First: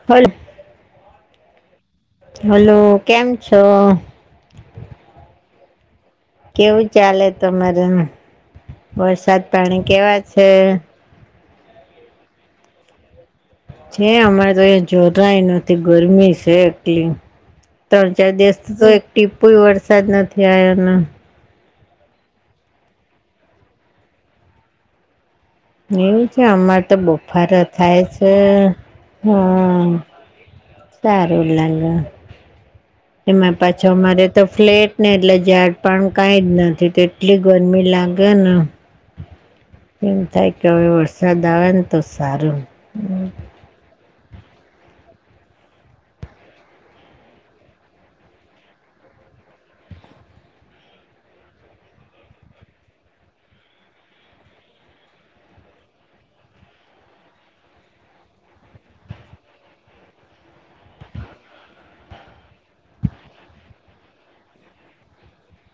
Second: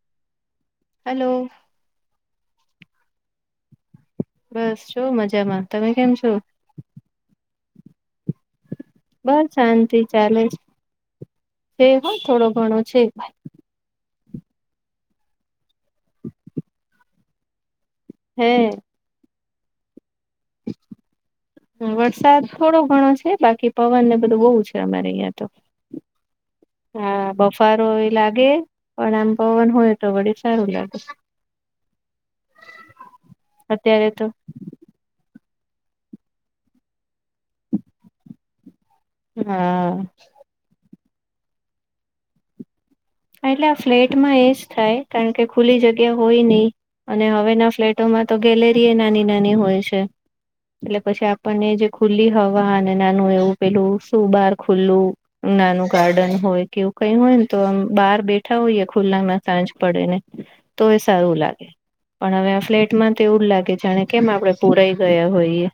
[inaudible] હાલો. Hello કેમ છો? બસ છો મજામાં તમે કેમ છો? કેવું ચાલે તમારે વરસાદ બસ પાણી શાંતિ કેવા ચાલે છે? છે, હ થોડો ઘણો છે. છે, અમારે તો એ જોરાય નથી ગરમી છે, એટલી ત્રણ ચાર હે દિવસ તો એક ટીપુ વરસાદ નથી આયાન વરસાદ થોડો ઘણો છે, બાકી પવનને બધું બોવ છે, અમારે અહિયાં તો નેવું છે, અમારે તો હા બફાર બફારો થાય એ છે, લાગે પણ હ આમ પવન હોય તો વળી સારું લાગે સારું લાગ એમાં પાછો મારે તો ફ્લે ને એટલે ઝાડ પણ કાઈ જ નથી તે એટલી ગરમી લાગે ને હ. એમ થાય કે હવે વરસાદ આવે ન તો સારુ એટલે આ ફ્લેટમાં એજ થાય કારણ કે ખુલ્લી જગ્યા હોય નહી. અને હવેના ફ્લેટોમાં તો ગેલેરી એ નાની-નાની હોય છે. એટલે પછી આપણને જે ખુલ્લી હવા અને નાનું એવું પેલું સુું બાર ખુલ્લું નાનું ગાર્ડન હોય કેવું કઈ હોય ને તો આમ બહાર બેઠા હોઈય ખુલ્લામાં સાંજ પડે ને તો એ સારું લાગે. પણ હવે આ ફ્લેટમાં તો એવું જ લાગે છે જાણે કેમ આપડે પુરાઈ ગયા હોઈએ.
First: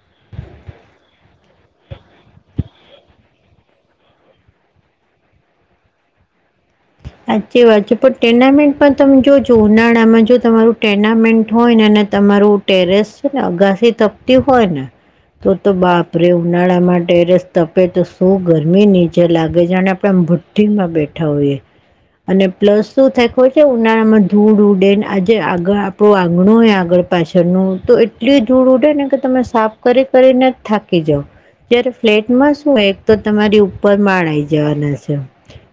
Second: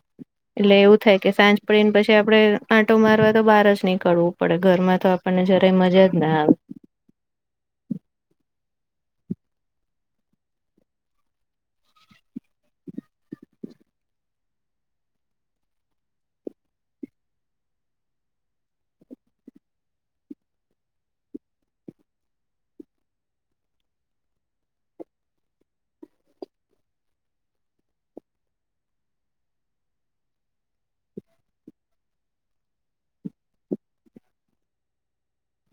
એટલે એવું થાય કે સાંજ પડીને પછી આપડે આંટો મારવા તો બહાર જ નહી કડવું. પડે ઘરમાં તો આપણને જરાય મજા જ ના આવે. સાચી વાત છે પણ ટેર્નામેન્ટમાં તમે જો જો ઉનાળામાં જો તમારું ટેર્નામેન્ટ હોય ને અને તમારું ટેરેસ છે ને અગાસી તપતી હોય ને તો તો બાપરે ઉનાળામાં ટેરેસ તપે તો શું ગરમી નીચે લાગે જાણે આપણેે આમ ભટ્ટ ભટ્ટીમાં બેઠા હોઈએ. અને પ્લસ શું થાય કોઈ કે ઉનાળામાં ધૂળ ઉડે આજે આગળ આપણુ આંગણુ હોય આગળ પાછળનું તો એટલી ધૂડ ઉડે ને કે તમે સાફ કરી કરીને થાકી જાવ. જયારે ફ્લેટમાં શું હોય એક તો તમારી ઉપર માળ આઇ જવાના છે.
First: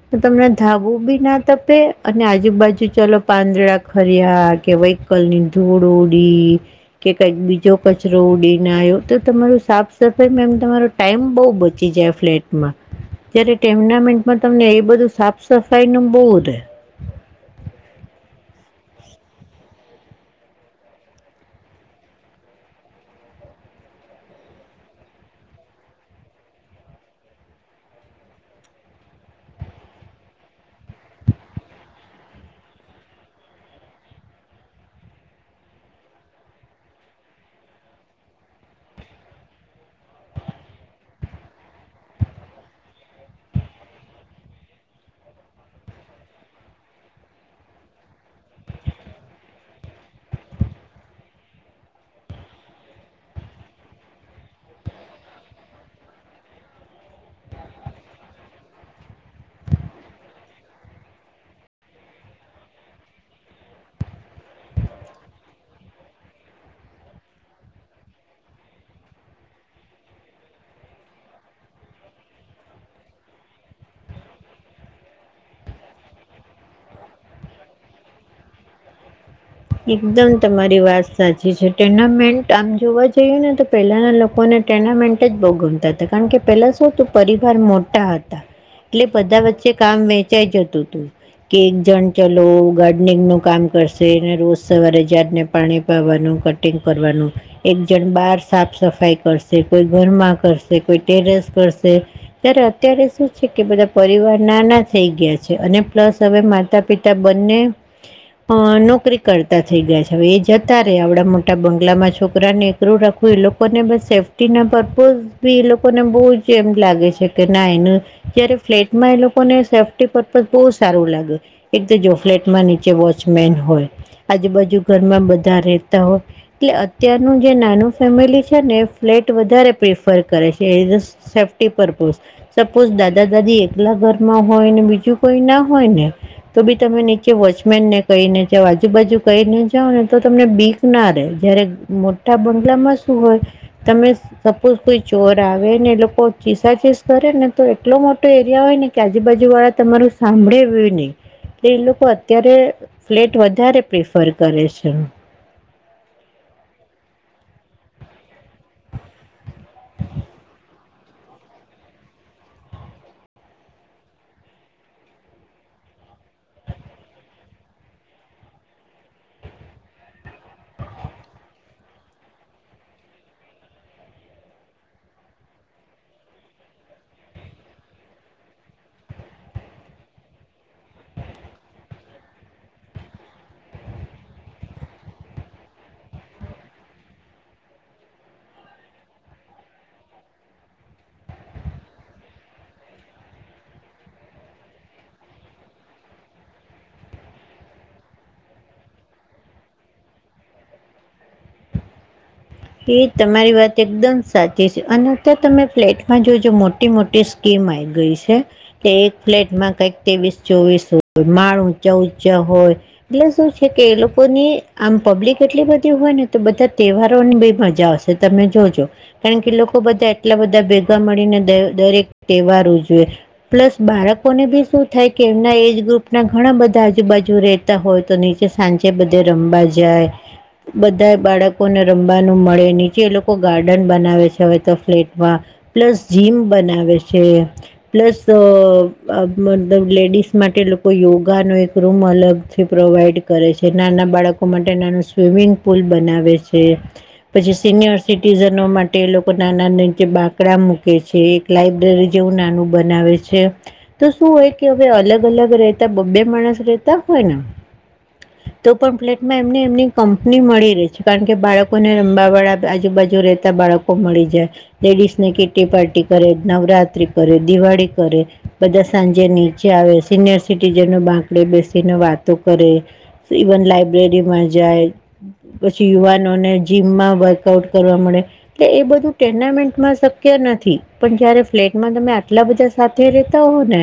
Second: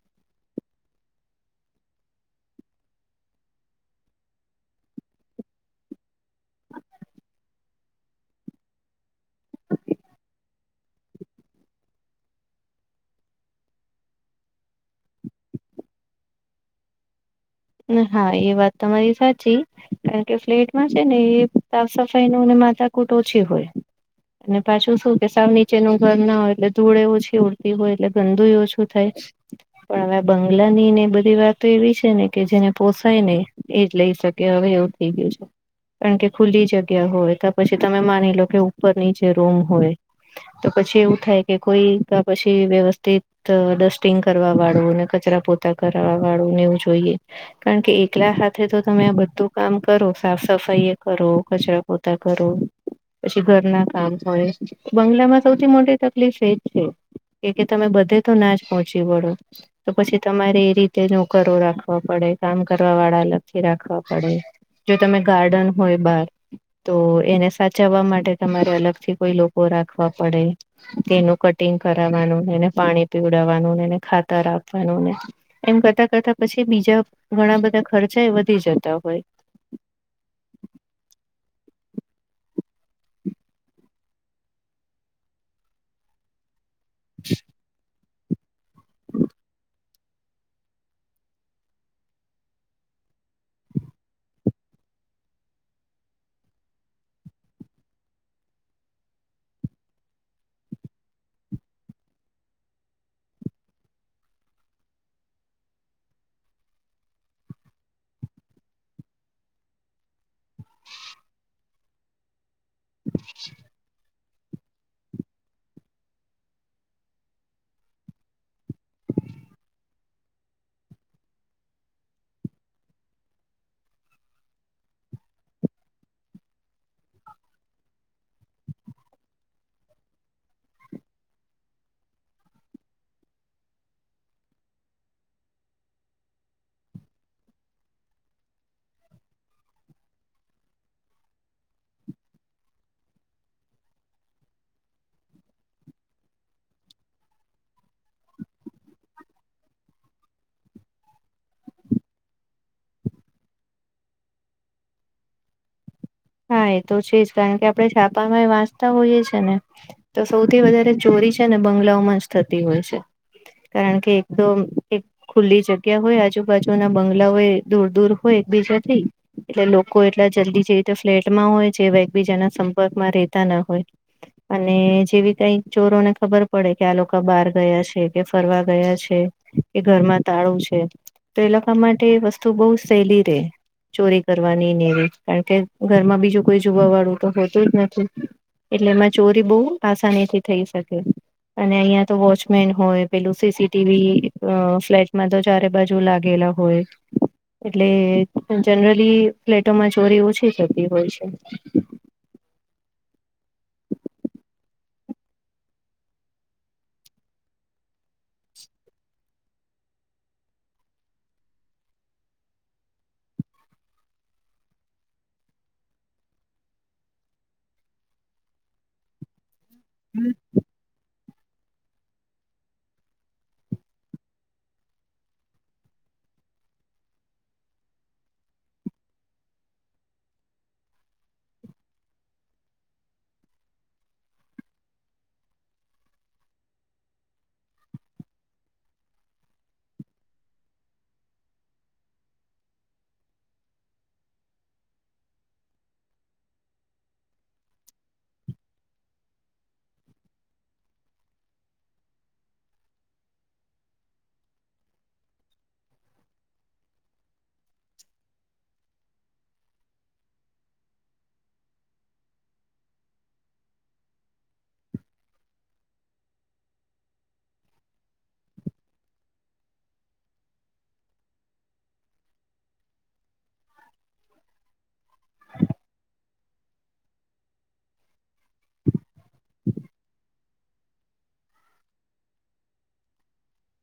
તો તમને ધાબુ બી ના તપે અને આજુબાજુ ચાલો પાંદડા ખર્યા કે વહી કલ નિંધોડો ડે કે કંઈ બી જો કચરો ઉડી ના આવ્યો તો તમાર સાફ સફાઈ એમ તમારો ટાઈમ બઉ બચી જાય ફ્લેટમાં. જયારે ટેમનામેન્ટમાં તમને એ બધું સાફ સફાઈ નું બહુ રહેે. ન હા એ વાત તમારી સાચી. કારણ કે ફ્લેટમાં છે ને એ સાફ સફાઈનું ને માથા કુટ ઓછી હોય. ને પાછું શું કે સાવ નીચેનું ઘર ના હોય એટલે ધૂળ એ ઓછી ઉડતી હોય એટલે ગંદુ ઓછું થાય. પણ હવે બંગ્લા ની ને એ બધી વાતો એવી છે ને કે જેને પોસાય ને એજ લઈ શકે હવે એવું થઈ ગયું છે. કારણ કે ખુલ્લી જગ્યા હોય તો પછી તમે માની લો કે ઉપર નીચે રૂમ હોય. તો પછી એવું થાય કે કોઈ કા પછી વ્યવસ્થિત તો ડસ્ટિંગ કરવા વાળું ને કચરા પોતા કરાવ વાળું ને એવું જોઈએ. કારણ કે એકલા હાથે તો તમે આ બધું કામ કરો સાફ સફાઈ એ કરો કચરા પોતા કરો. પછી ઘરના કામ હોય બંગલામાં સૌથી મોટી તકલીફ એજ છે. કે કે તમે બધે તો ના જ પહોંચી વળો તો પછી તમારે એ રીતે નોકરો રાખવા ખવા પડે કામ કરવા વાળા અલગથી રાખવા પડે જો તમે ગાર્ડન હોય બાર. તો એને સાચવવા માટે તમારે અલગથી કોઈ લોકો રાખવા પડે. તેનું કટિંગ કરાવવાનું, એને પાણી પીવડાવવાનું, ને એને ખાતર આપવાનું ને. એમ કરતા-કરતા પછી બીજા ઘણા બધા ખર્ચાયે વધી જતા હોય. એકદમ તમારી વાત સાચી છે ટુર્નામેન્ટ આમ જોવા જઈએ ને તો પહેલાના લોકોને ટેર્નામેન્ટ જ બઉ ગમતા તા કારણ કે પેલા શું તો પરિવાર મોટા હતા એટલે બધા વચ્ચે કામ વેચાઈ જતું તું. કે એક જણ ચલો ગાર્ડનિંગ નું કામ કરશે. ને રોજ સવારે જાડને પાણી પાવાનું, કટિંગ કરવાનું. એક જણ બાર સાફ સફાઈ કરશે, કોઈ ઘરમાં કરશે, કોઈ ટેરેસ કરશે. ત્યારે અત્યારે શું છે કે બધા પરિવાર નાના થઈ ગયા છે અને પ્લસ હવે માતા પિત તા બંને અ નો કરી કરતા થઈ ગયા છે હવે એ જતા રેય આવડા મોટા બંગલામાં છોકરાને એકરું રાખવું એ લોકોને બસ સેફ ટીના પર્પઝ બી એ લોકોને બોજ એમ લાગે છે કે ના એનું જયારે ફ્લેટમાં એ લોકોને સેફ્ટી પર્પઝ બઉ સારું લાગે એક તો જો ફ્લેટમાં નીચે વોચમેન હોય આજુબાજુ ઘરમાં બધા રહેતા હોય એટલે અત્યારનું જે નાનું ફેમિલી છે ને એ ફ્લેટ વધારે પ્રિફર કરે છે ઇજસ સેફ્ટી પર્પઝ સપોઝ દાદા દાદી એકલા ઘરમાં હોય ને બીજું કોઈ ના હોય ને તો બી તમે નીચે વોચમેન ને કઇને કેવ આજુબાજુ કઇને જાવ ને તો તમને બીક ના રે જયારે મોટા બંગલામાં શું હોય તમે સપોઝ કોઈ ચોર આવે ને એ લોકો ચીસાચીસ કરે ને તો એટલો મોટો એરિયા હોય ને કે આજુબાજુ વાળા તમારું સાંભળે બિ ની એ લોકો અત્યારે ફ્લેટ વધારે પ્રિફર કરે છે. હા એ તો છે જ કારણ કે આપડે છાપામાંયે વાંચતા હોઈએ છે ને તો સૌથી વધારે ચોરી છે ને બંગલાઓમાં જ થતી હોય છે. કારણ કે એક તો એક ખુલ્લી જગ્યા હોય આજુબાજુના બંગલાઓય દૂર દૂર હોય એકબીજાથી એટલે લોકો એટલા જલ્દી જે રીતે ફ્લેટમાં હોય જેવા એકબીજાના સંપર્કમાં રહેતા ના હોય અને જેવી કઈ ચોરોને ખબર પડે કે આ લોકો બાર ગયા છે કે ફરવા ગયા છે. એ ઘરમાં તાળું છે તો એ લોકો માટે વસ્તુ બઉ સેલી રેય ચોરી કરવાની નેવી કારણ કે ઘરમાં બીજું કોઈ જોવા વાળું તો હોતું જ નથી એટલે એમાં ચોરી બોઉ આસાનીથી થઈ શકે અને અહીયાં તો વોચમેન હોય પેલું સીસીટીવી અ ફ્લેટમાં તો ચારે બાજુ જુ લાગેલા હોય [inaudible] એટલે જનરલી ફ્લેટોમાં ચોરી ઓછી થતી હોય છે. એ તમારી વાત એકદમ સાચી છે અને અત્યારે તમે ફ્લેટમાં જોજો મોટી મોટી સ ગેમ આયી ગઈ છે. તે એક ફ્લેટમાં કઈક તેવીસ ચોવીસ હોય માણ ઊંચા ઊંચા હોય એટલે શું છે કે એ લોકોની આમ પબ્લિક એટલી બધી હોય ને તો બધા તહેવારોને બિ મજા આવશે તમે જોજો કારણ કે લોકો બધા એટલા બધા બધા મળીને દરેક તહેવાર ઉજવે પ્લસ બાળકોને બી શું થાય કે એમના એજ ગ્રુપ ના ઘણા બધા આજુબાજુ રે હોય તો નીચે સાંચે બધા રમવા જાય બધા બાળકોને રમવા મળે નીચે એ લોકો ગાર્ડન બનાવે છે હવે તો ફ્લેટમાં પ્લસ જીમ બનાવે છે. પ્લસ મતલબ લેડીસ માટે લોકો યોગા નો એક રૂમ અલગ થી પ્રોવાઈડ કરે છે નાના બાળકો માટે નાનું સ્વિમિંગ પુલ બનાવે છે. પછી સિનિયર સિટીઝનો માટે લોકો નાના નીચ બાકડા મૂકે છે. લાઈબ્રેરી જેવું નાનું બનાવે છે. તો શું હોય કે હવે અલગ અલગ રહેતા બબે માણસ રહેતા હોય ને તો પણ ફ્લેટમાં એમને એમની કંપની મળી રહી છે કારણ કે બાળકોને રામવતવાળા આજુબાજુ રહેતા બાળકો મળી જાય લેડીસ ને કેીટી પાર્ટી કરે નવરાત્રી કરે દિવાળી કરે બધા સાંજે નીચે આવે સિનિયર સિટીઝન બાકડે બેસીને વાતો કરે ઇવન લાઈબ્રેરી માં જાય પછી યુવાનોને જીમમાં વર્કઆઉટ કરવા મળે એટલે એ બધું ટટેર્નામેન્ટમાં શક્ય નથી પણ જયારે ફ્લેટમાં તમે આટલા બધા સાથે રેતા હો ને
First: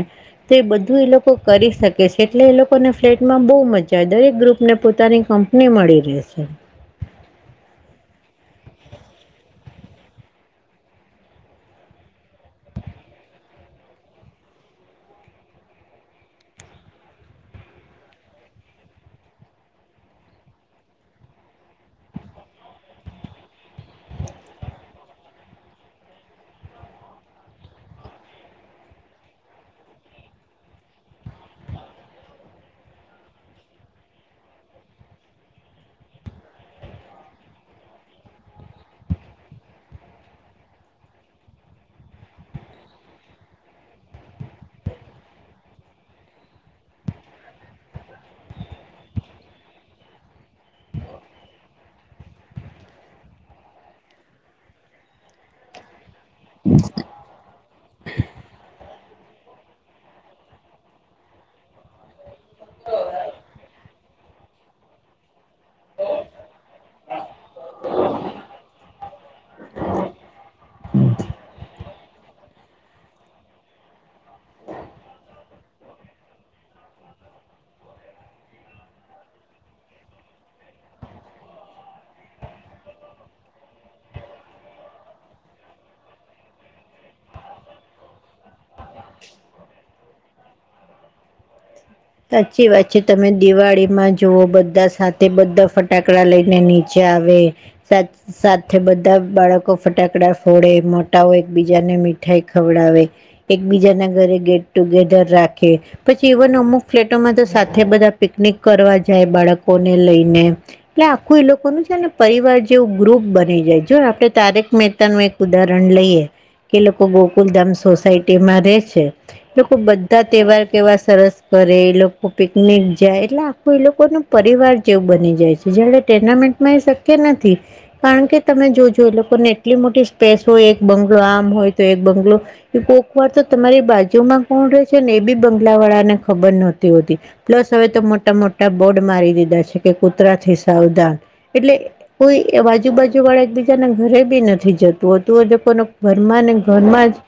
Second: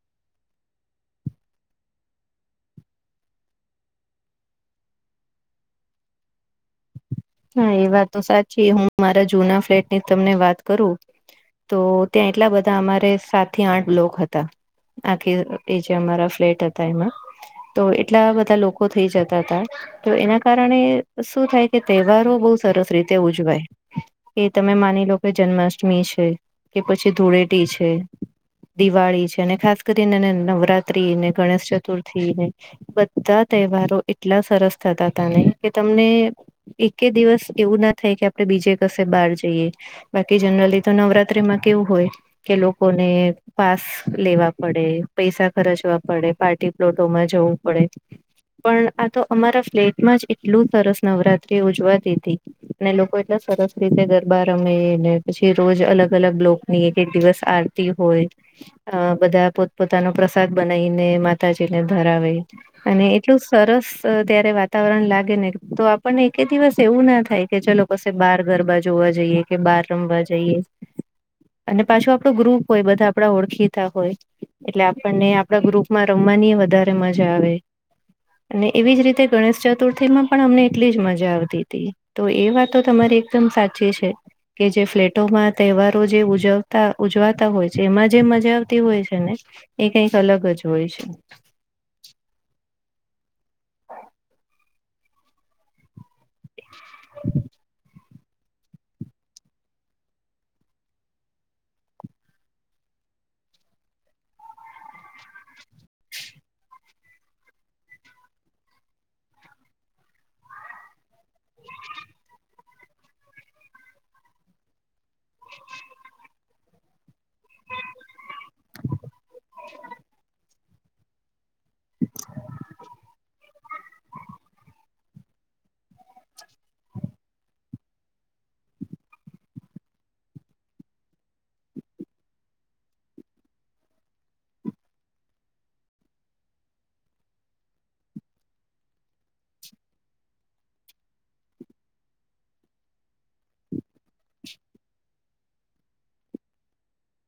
તે બધું એ લોકો કરી શકે છે, એટલે એ લોકોને ફ્લેટમાં બો મજા આવે દરેક ગ્રુપને પોતાની કં ને મળી રે છે. હા એ વાત તો સાચી હું મારા જુના ફ્લેટની તમને વાત કરું તો ત્યાં એટલા બધા અમારે સાત થી આઠ લોક હતા. આખી એ જે અમારા ફ્લેટ હતા એમાં તો એટલા બધા લોકો થઈ જતા તા તો એના કારણે શું થાય કે તહેવારો બો સરસ રીતે ઉજવાય એ તમે માની લો કે જન્માષ્ટમી છે. કે પછી ધૂળેટી છે. દિવાળી છે, અને ખાસ કરીને એ નવરાત્રીને ગણેશ ચતુર્થીને બધા તહેવારો એટલા સરસ થતા તા ને કે તમને એકે દિવસ એવું ના થાય કે આપણે બીજે કસે બાર જઈએ બાકી જનરલી તો નવરાત્રીમાં કેવું હોય કે લોકોને પાસ લેવા પડે પૈસા ખર્ચવા પડે પાર્ટી પ્લોટોમાં જવું પડે પણ આ તો અમારા ફ્લેટમાં જ એટલું સરસ નવરા ત્રી ઉજવાતીતી અને લોકો એટલા સરસ રીતે ગરબા રમેને પછી રોજ અલગ અલગ લોકની એક એક દિવસ આરતી હોય અ બધા પોત પોતાનો પ્રસાદ બનાવીને માતાજીને ધરાવે અને એટલું સરસ ત્યારે વાતાવરણ લાગે ને તો પણ એક દિવસ એવું ના થાય કે ચલો કશે બાર ગરબા જોવા જઈએ કે બહાર રમવા જઈએ હમ. અને પાછું આપણો ગ્રુપ હોય બધા આપડા ઓળખીતા હોય એટલે આપણને આપડા ગ્રુપમાં રમવાની વધારે મજા આવે અને એવી જ રીતે ગણેશ ચતુર્થીમાં પણ અમને એટલી જ મજા આવતી તી તો એ વાતો તમારી એકદમ સાચી છે. કે જે ફ્લેટોમાં તહેવારો જે ઉજવતા ઉજવાતા હોય છે, એમાં જે મજા આવતી હોય છે, ને એ કંઈક અલગ જ હોય છે. સાચી વાત છે, તમે દિવાળીમાં જુઓ બધા સાથે બધા ફટ ટાકડા લઈને નીચે આવે સા સાથે બધા બાળકો ફટાકડા ફોડે મોટાઓ એક બીજાને મીઠાઈ ખવડાવે એકબીજાના ઘરે ગેટ ટુગેધર રાખે પછી એવન અમુ ફ્લેટોમાં તો સાથે બધા પિકનિક કરવા જાય બાળકોને લઈને ને આખું એ લોકોનું છે, ને પરિવાર જેવું ગ્રુપ બની જાય જો આપડે તારેક મહેતાનું ઉદાહરણ લઈએ એ લોકો ગોકુલધામ સોસાયટીમાં રે છે, લોકો બધા તહેવાર કેવા સરસ કરે એ લોકો પિકનિક જાય એટલે આખું એ લોકોનું પરિવાર જેવું બની જાય છે, [unintelligible] મા શક્ય નથી. કારણ કે તમે જોજો એ લોકોને એટલી મોટી સ્પેસ હોય એક બંગલો આમ હોય તો એક બંગલો કોક વાર તો તમારી બાજુમાં કોણ રહે છે, ને એ બી બંગલાવાળાને ખબર નતી હોતી પ્લસ હવે તો મોટા મોટા બોર્ડ મારી દીધા છે, કે કૂતરાથી સાવધાન એટલે કોઈ એ બાજુબાજુ વાળા એકબીજાને ઘરે બી નથી જતું એ લોકોને ઘરમાં ને ઘરમાં જ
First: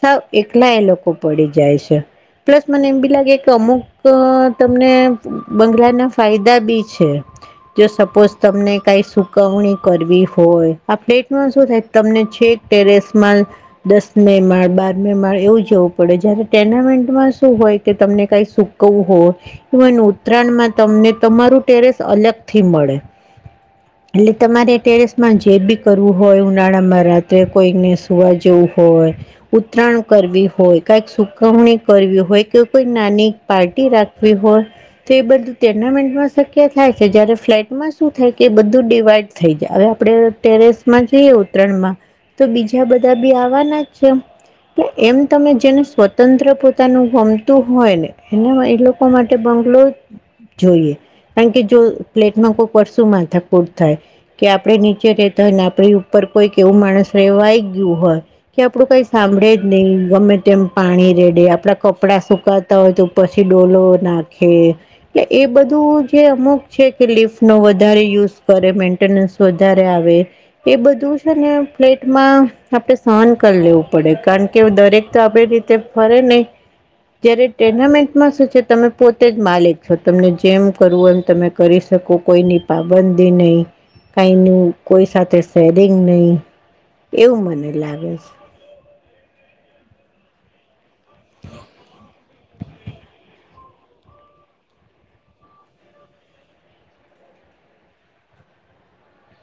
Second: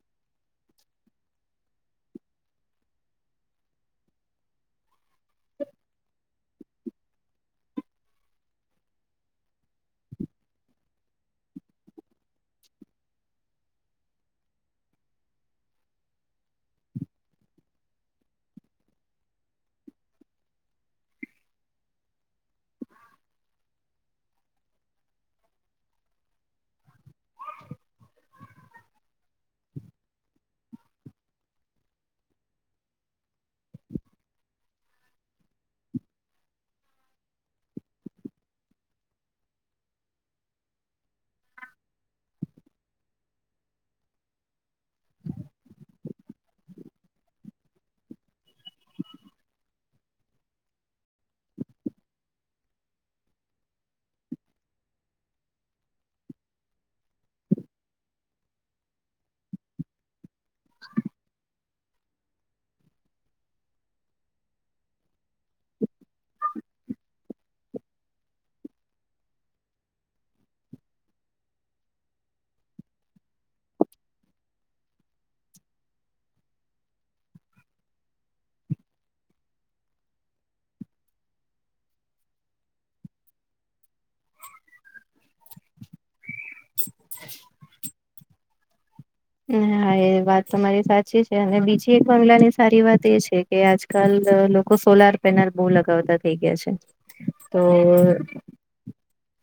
સાવ એકલા એ લોકો પડી જાય છે, પ્લસ મને એમ બીલા એક અમુક તમને બંગલાના ફાયદા બી છે. જો સપોઝ તમને કઈ ચુકવણી કરવી હોય આ ફ્લેટમાં શું થાય તમને છેક ટેરેસમાં દસ મે માળ બારમે માળ એવું જવું પડે જયારે ટોર્નામેન્ટમાં શું હોય કે તમને કઈ સુકવું હોય ઈવન ઉત્તરાયણમાં તમને તમારું ટેરેસ અલગથી મળે એટલે તમારે ટેરેસમાં જે બી કરવું હોય ઉનાળામાં રાત્રે કોઈને સુવા જેવું હોય ઉત્તરાયણ કરવી હોય કંઈક ચુકવણી કરવી હોય કે કોઈક નાની પાર્ટી રાખવી હોય તે એ બધું ટેર્નામેન્ટમાં શક્ય થાય છે જયારે ફ્લેટમાં શું થાય કે બધુ ડીવાઈડ થઈ જાય હવે આપણેે ટેરેસમાં જોઈએ ઉત્તરાયણમાં તો બીજા બધા બી આવવાના જ છે. તો એમ તમે જેને સ્વતંત્ર પોતાનું હોય ને એના એ લોકો માટે બંગ્લો જોઈએ કારણ કે જો પ્લેટમાં કો પરસું માથાકૂટ થાય કે આપડણે નીચે રેતા હોય ને આપડી ઉપર કોઈક એવું માણસ રહેેવાઈ ગયું હોય કે આપડું કઈ સાંભળે જ નહી ગમે તેમ પાણી રેડે આપડા કપડા સુ સુકાતા હોય તો પછી ડોલો નાખે કે એ બધું જે અમુક છે કે લિફ્ટનો વધારે યુઝ કરે મેન્ટેનન્સ વધારે આવે એ બધું છે ને ફ્લેટમાં આપડે સહન કરી લેવું પડે કારણ કે દરેક તો આપડી રીતે ફરે નહી જયારે ટુર્નામેન્ટમાં શું છે તમે પોતે જ માલિક છો તમને જેમ કરવું એમ તમે કરી શકો કોઈ પાબંધી નહી કઈ ન કોઈ સાથે સેરિંગ નહી એવું મને લાગે છે. હ હા એ વાત તમારી સાચી છે અને બીજી એક બગલાની સારી વાત એ છે કે આજકાલ લોકો સોલાર પેનલ બહુ લગાવતા થઈ ગયા છે. તો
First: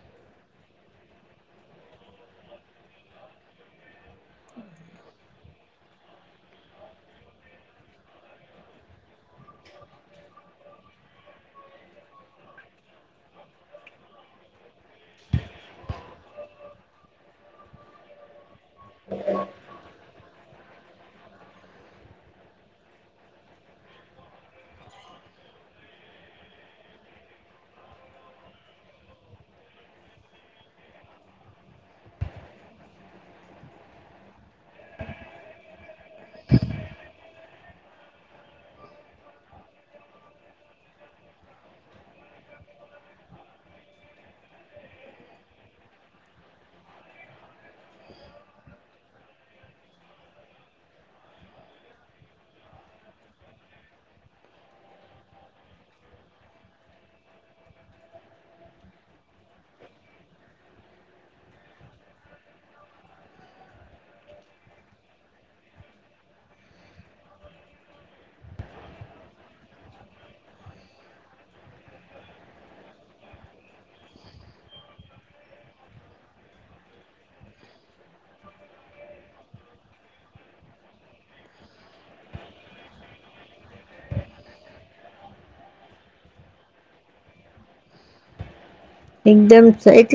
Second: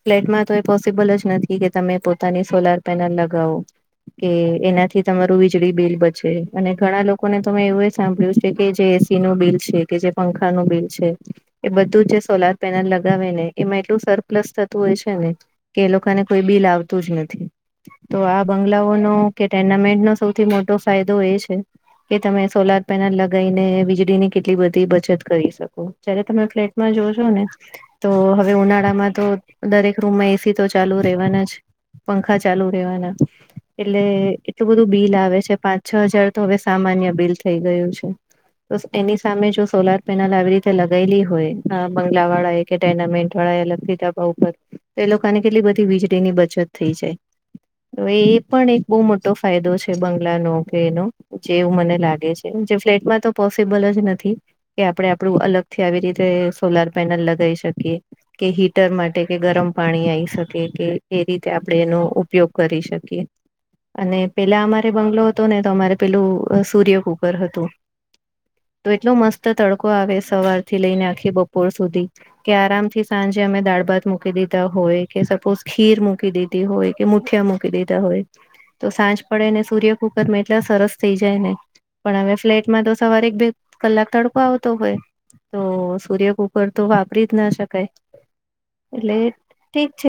ફ્લેટમાં તો એ પોસિબલ જ નથી કે તમે પોતાની સોલાર પેનલ લગાવો કે એનાથી તમારું વીજળી બિલ બચે અને ઘણા લોકોને તમે એવું એ સાંભળ્યું છે કે જે એસીનું બિલ છે. કે જે પંખાનું બિલ છે. એ બધું જે સોલાર પેનલ લગાવે ને એમાં એટલું સરપ્લસ થતું હોય છે ને કે એ લોકોને કોઈ બિલ આવતું જ નથી તો આ બંગલાઓનો ટુર્નામેન્ટનો સૌથી મોટો ફાયદો એ છે. કે તમે સોલાર પેનલ લગાવીને વીજળીની કેટલી બધી બચત કરી શકો જયારે તમે ફ્લેટમાં જોશો ને તો હવે ઉનાળામાં તો દરેક રૂમમાં એસી તો ચાલુ રહેવાના જ પંખા ચાલુ રહેેવાના એટલે એટલું બધું બિલ આવે છે પાંચ છ હજાર તો હવે સામાન્ય બિલ થઈ ગયું છે. તો એની સામે જો સોલાર પેનલ આવી રીતે લગાયેલી હોય બંગલા વાળા એક ટેનામેન્ટ વાળા અલગથી ટેરેસ ઉપર તો એ લોકોને કેટલી બધી વીજળી ની બચત થઈ જાય હવે એ પણ એક બહુ મોટી મોટો ફાયદો છે બંગલાનો કે એનો જેવું મને લાગે છે જે ફ્લેટમાં તો પોસિબલ જ નથી કે આપડણે આપડું અલગ થી આવી રીતે સોલાર પેનલ લગાવી શકીએ કે હીટર માટે કે ગરમ પાણી આઇ શકે કે એ રીતે આપડે એનો ઉપયોગ કરી શકીએ. અને પેલા અમારે બંગલો હતો ને તો અમારે પેલું સૂર્ય કુકર હતું. તો એટલો મસ્ત તડકો આવે સવાર થી લઈને આખી બપોર સુધી. કે આરામ થી સાંજે અમે દાળ ભાત મૂકી દીધા હોય કે સપોઝ ખીર મૂકી દી હોય કે મુઠ્યા મૂકી દીધા હોય. તો સાંજ પડે ને સૂર્ય કુકર માં એટલા સરસ થઇ જાય ને પણ હવે ફ્લેટમાં તો સવારે એક બે કલાક તડકો આવતો હોય તો સૂર્ય કુકર તો વાપરી જ ના શકાય એટલે એકદમ ઠીક સાઈ